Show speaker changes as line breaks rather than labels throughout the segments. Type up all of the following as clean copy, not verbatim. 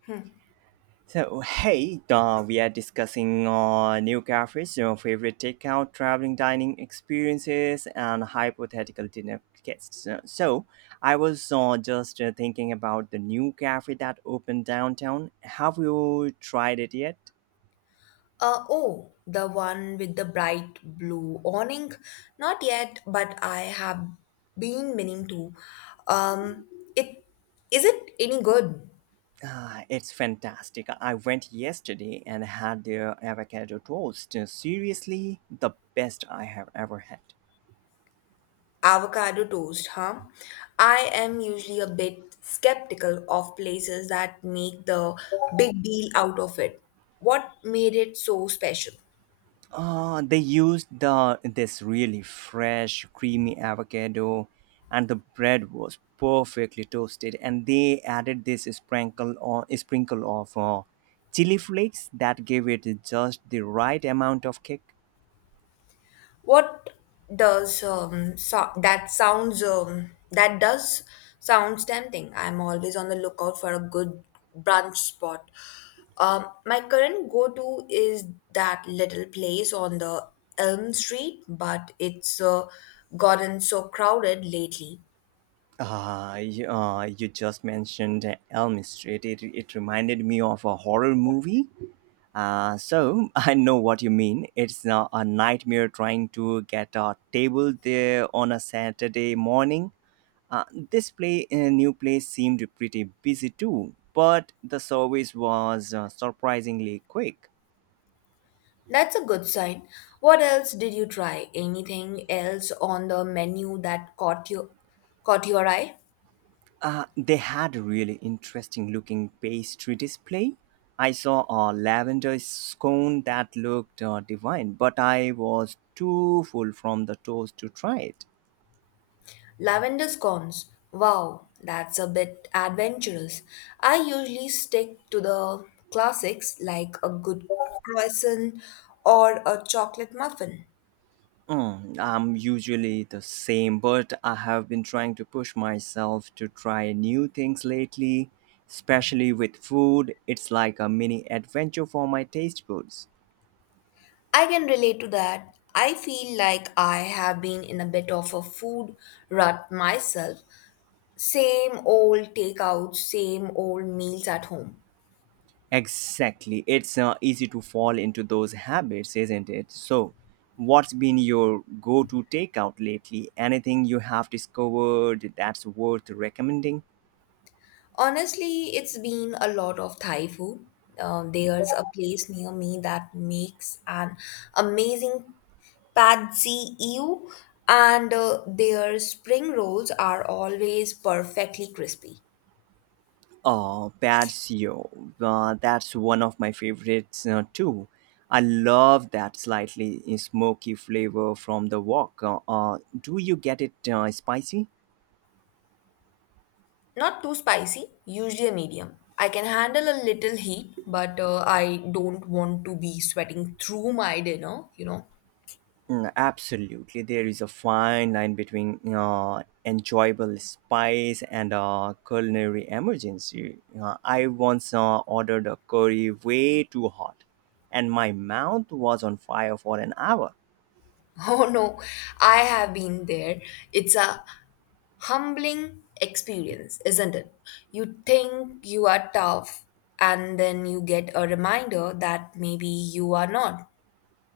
Hmm.
So, hey, we are discussing new cafes, your favorite takeout, traveling dining experiences, and hypothetical dinner guests. I was just thinking about the new cafe that opened downtown. Have you tried it yet?
Oh, the one with the bright blue awning? Not yet, but I have been meaning to. Um, it is it any good?
Ah, it's fantastic. I went yesterday and had their avocado toast. Seriously, the best I have ever had.
Avocado toast, huh? I am usually a bit skeptical of places that make the big deal out of it. What made it so special?
They used the this really fresh, creamy avocado, and the bread was perfectly toasted. And they added this sprinkle of chili flakes that gave it just the right amount of kick.
What does so- that sounds that does sounds tempting. I'm always on the lookout for a good brunch spot. My current go-to is that little place on the Elm Street, but it's gotten so crowded lately.
You just mentioned Elm Street. It reminded me of a horror movie. So I know what you mean. It's a nightmare trying to get a table there on a Saturday morning. Uh, this new place seemed pretty busy too, but the service was surprisingly quick.
That's a good sign. What else did you try? Anything else on the menu that caught your eye?
They had a really interesting looking pastry display. I saw a lavender scone that looked divine, but I was too full from the toast to try it.
Lavender scones. Wow, that's a bit adventurous. I usually stick to the classics like a good croissant or a chocolate muffin.
Mm, I'm usually the same, but I have been trying to push myself to try new things lately, especially with food. It's like a mini adventure for my taste buds.
I can relate to that. I feel like I have been in a bit of a food rut myself. Same old takeout, same old meals at home.
Exactly. It's easy to fall into those habits, isn't it? So, what's been your go to takeout lately? Anything you have discovered that's worth recommending?
Honestly, it's been a lot of Thai food. There's a place near me that makes an amazing Patsy Ew, and their spring rolls are always perfectly crispy.
Oh, patio. That's one of my favorites too. I love that slightly smoky flavor from the wok. Do you get it spicy?
Not too spicy, usually a medium. I can handle a little heat, but I don't want to be sweating through my dinner.
Mm, absolutely. There is a fine line between enjoyable spice and culinary emergency. I once ordered a curry way too hot, and my mouth was on fire for an hour.
Oh no, I have been there. It's a humbling experience, isn't it? You think you are tough, and then you get a reminder that maybe you are not.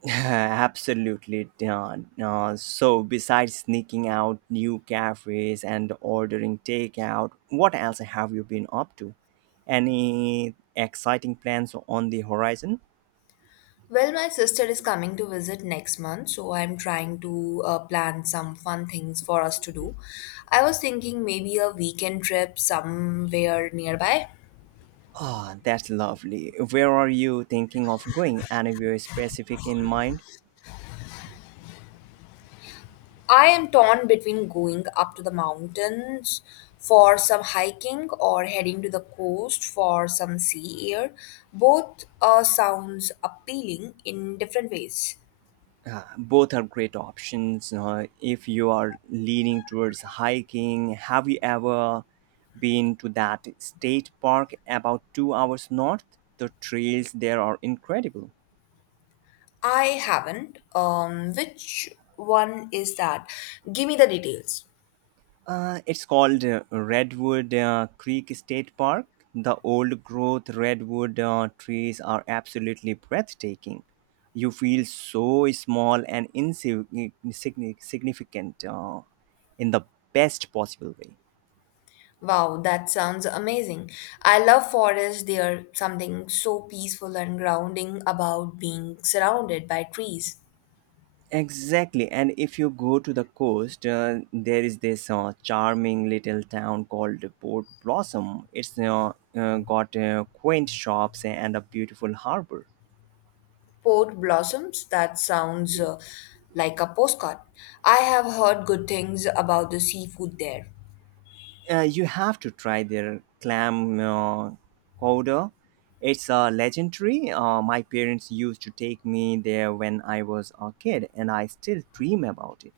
Absolutely. So, besides sneaking out new cafes and ordering takeout, what else have you been up to? Any exciting plans on the horizon?
Well, my sister is coming to visit next month, so I'm trying to plan some fun things for us to do. I was thinking maybe a weekend trip somewhere nearby.
Ah, that's lovely. Where are you thinking of going? Anywhere specific in mind?
I am torn between going up to the mountains for some hiking or heading to the coast for some sea air. Both sounds appealing in different ways.
Both are great options if you are leaning towards hiking. Have you ever been to that state park about 2 hours north? The trails there are incredible.
I haven't. Which one is that? Give me the details.
It's called Redwood Creek State Park. The old growth redwood trees are absolutely breathtaking. You feel so small and insignificant in the best possible way.
Wow, that sounds amazing. I love forests. They are something so peaceful and grounding about being surrounded by trees.
Exactly, and if you go to the coast, there is this charming little town called Port Blossom. It's got quaint shops and a beautiful harbor.
Port blossoms, that sounds like a postcard. I have heard good things about the seafood there.
You have to try their clam chowder. It's legendary. My parents used to take me there when I was a kid, and I still dream about it.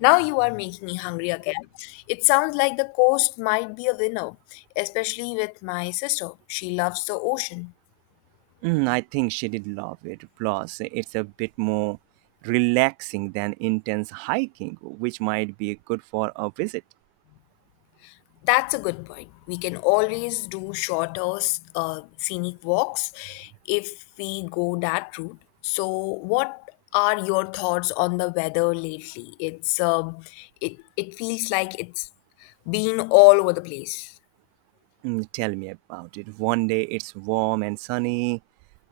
Now you are making me hungry again. It sounds like the coast might be a winner, especially with my sister. She loves the ocean.
Mm, I think she did love it. Plus, it's a bit more relaxing than intense hiking, which might be good for a visit.
That's a good point. We can always do shorter scenic walks if we go that route. So, what are your thoughts on the weather lately? It feels like it's been all over the place.
Mm, tell me about it. One day it's warm and sunny,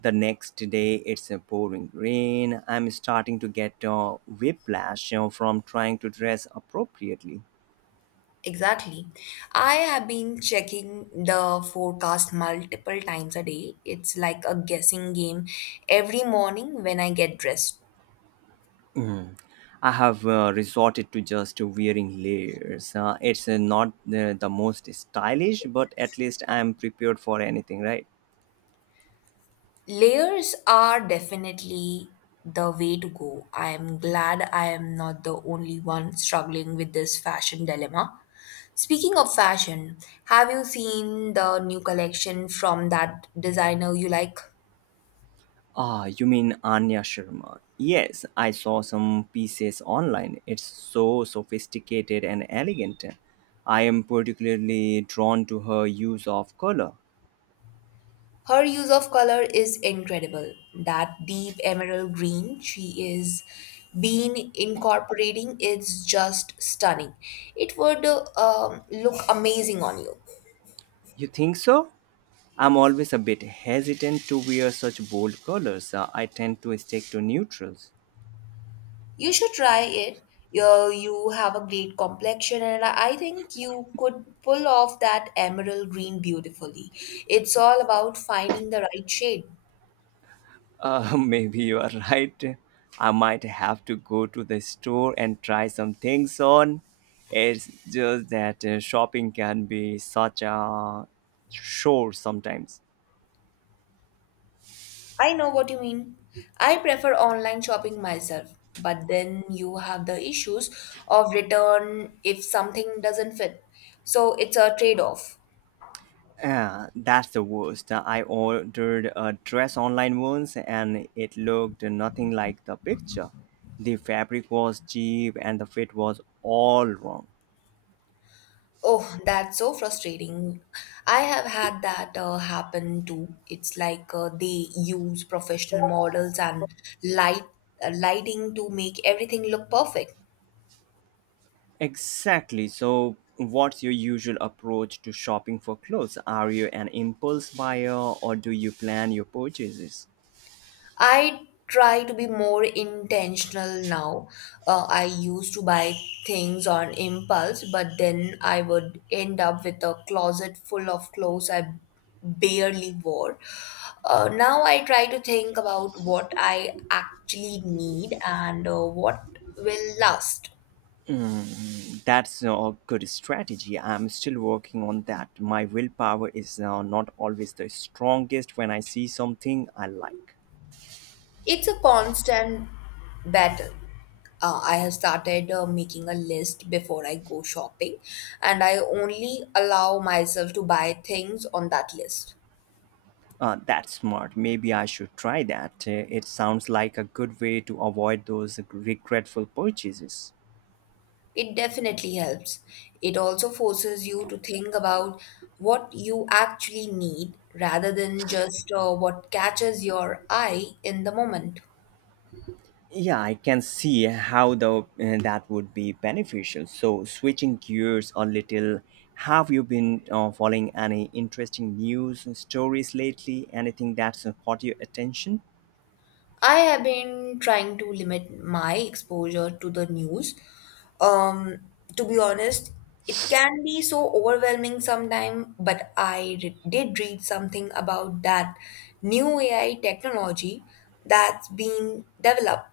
the next day it's a pouring rain. I'm starting to get whiplash from trying to dress appropriately.
Exactly. I have been checking the forecast multiple times a day. It's like a guessing game every morning when I get dressed.
I have resorted to just wearing layers. It's not the most stylish, but at least I'm prepared for anything, right?
Layers are definitely the way to go. I am glad I am not the only one struggling with this fashion dilemma. Speaking of fashion, have you seen the new collection from that designer you like?
Ah, you mean Anya Sharma? Yes, I saw some pieces online. It's so sophisticated and elegant. I am particularly drawn to her use of color.
Her use of color is incredible. That deep emerald green she is been incorporating is just stunning. It would look amazing on you.
You think so? I'm always a bit hesitant to wear such bold colors. I tend to stick to neutrals.
You should try it. You have a great complexion, and I think you could pull off that emerald green beautifully. It's all about finding the right shade.
Maybe you are right. I might have to go to the store and try some things on. It's just that shopping can be such a chore sometimes.
I know what you mean. I prefer online shopping myself, but then you have the issues of return if something doesn't fit. So it's a trade off.
Yeah, that's the worst. I ordered a dress online once and it looked nothing like the picture. The fabric was cheap and the fit was all wrong.
Oh, that's so frustrating. I have had that happen too. It's like they use professional models and light lighting to make everything look perfect.
Exactly. So, what's your usual approach to shopping for clothes? Are you an impulse buyer or do you plan your purchases?
I try to be more intentional now. I used to buy things on impulse, but then I would end up with a closet full of clothes I barely wore. Now I try to think about what I actually need and what will last.
That's a good strategy. I'm still working on that. My willpower is not always the strongest when I see something I like.
It's a constant battle. I have started making a list before I go shopping, and I only allow myself to buy things on that list.
That's smart. Maybe I should try that. It sounds like a good way to avoid those regretful purchases.
It definitely helps. It also forces you to think about what you actually need rather than just what catches your eye in the moment.
Yeah, I can see how the that would be beneficial. So, switching gears a little, have you been following any interesting news and stories lately? Anything that's caught your attention?
I have been trying to limit my exposure to the news. Um, to be honest, it can be so overwhelming sometimes, but I did read something about that new AI technology that's being developed.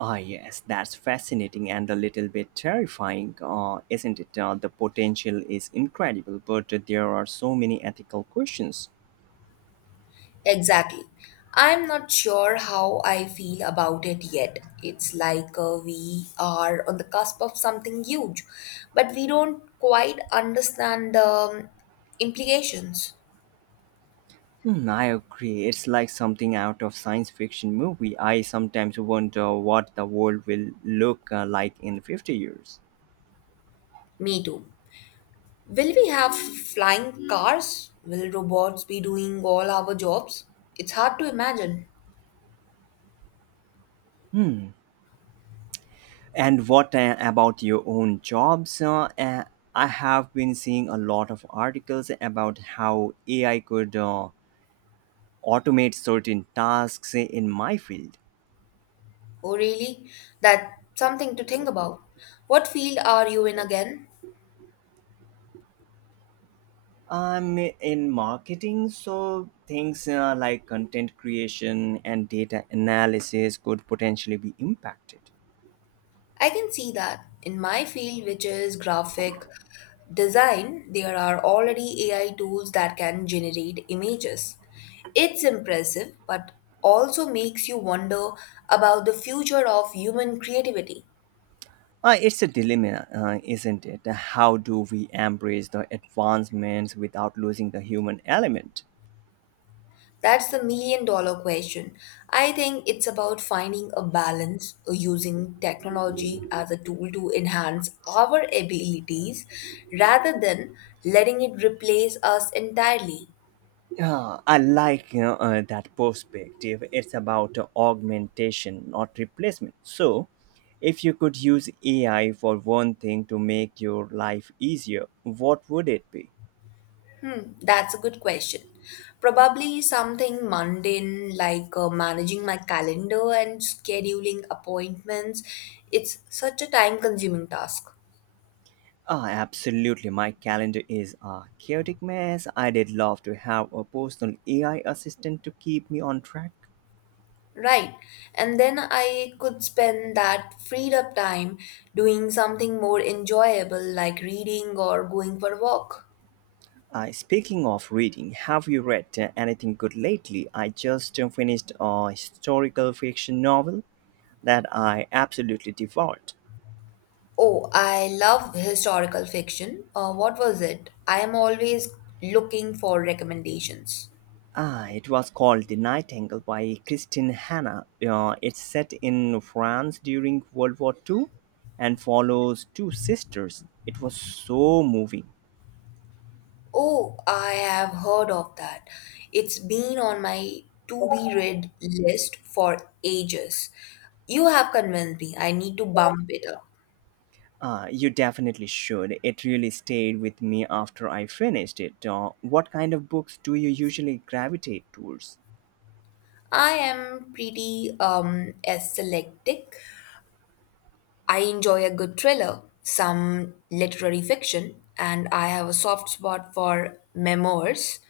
Ah, yes, that's fascinating and a little bit terrifying, isn't it? The potential is incredible, but there are so many ethical questions.
Exactly. I'm not sure how I feel about it yet. It's like we are on the cusp of something huge, but we don't quite understand the implications.
Hmm, I agree. It's like something out of science fiction movie. I sometimes wonder what the world will look like in 50 years.
Me too. Will we have flying cars? Will robots be doing all our jobs? It's hard to imagine.
Hmm. And what about your own jobs? I have been seeing a lot of articles about how AI could automate certain tasks in my field.
Oh, really? That's something to think about. What field are you in again?
I'm in marketing, so things like content creation and data analysis could potentially be impacted.
I can see that. In my field, which is graphic design, there are already AI tools that can generate images. It's impressive, but also makes you wonder about the future of human creativity.
It's a dilemma, isn't it? How do we embrace the advancements without losing the human element?
That's the million dollar question. I think it's about finding a balance using technology as a tool to enhance our abilities rather than letting it replace us entirely.
Yeah, I like that perspective. It's about augmentation, not replacement. So, if you could use AI for one thing to make your life easier, what would it be?
Hmm, that's a good question. Probably something mundane like managing my calendar and scheduling appointments. It's such a time consuming task.
Ah, absolutely. My calendar is a chaotic mess. I'd love to have a personal AI assistant to keep me on track.
Right. And then I could spend that freed up time doing something more enjoyable like reading or going for a walk.
Speaking of reading, have you read anything good lately? I just finished a historical fiction novel that I absolutely devoured.
Oh, I love historical fiction. What was it? I am always looking for recommendations.
Ah, it was called The Nightingale by Christine Hanna. It's set in France during World War II and follows two sisters. It was so moving.
Oh, I have heard of that. It's been on my to be read list for ages. You have convinced me. I need to bump it up.
Ah, you definitely should. It really stayed with me after I finished it. What kind of books do you usually gravitate towards?
I am pretty selective. I enjoy a good thriller, some literary fiction, and I have a soft spot for memoirs.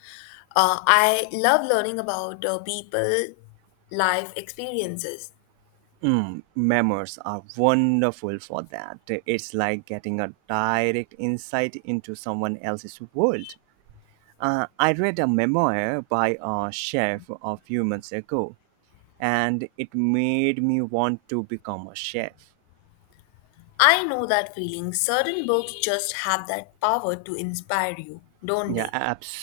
I love learning about people, life experiences.
Mm, memoirs are wonderful for that. It's like getting a direct insight into someone else's world. I read a memoir by a chef a few months ago, and it made me want to become a chef.
I know that feeling. Certain books just have that power to inspire you, don't
Yeah,
they?
absolutely.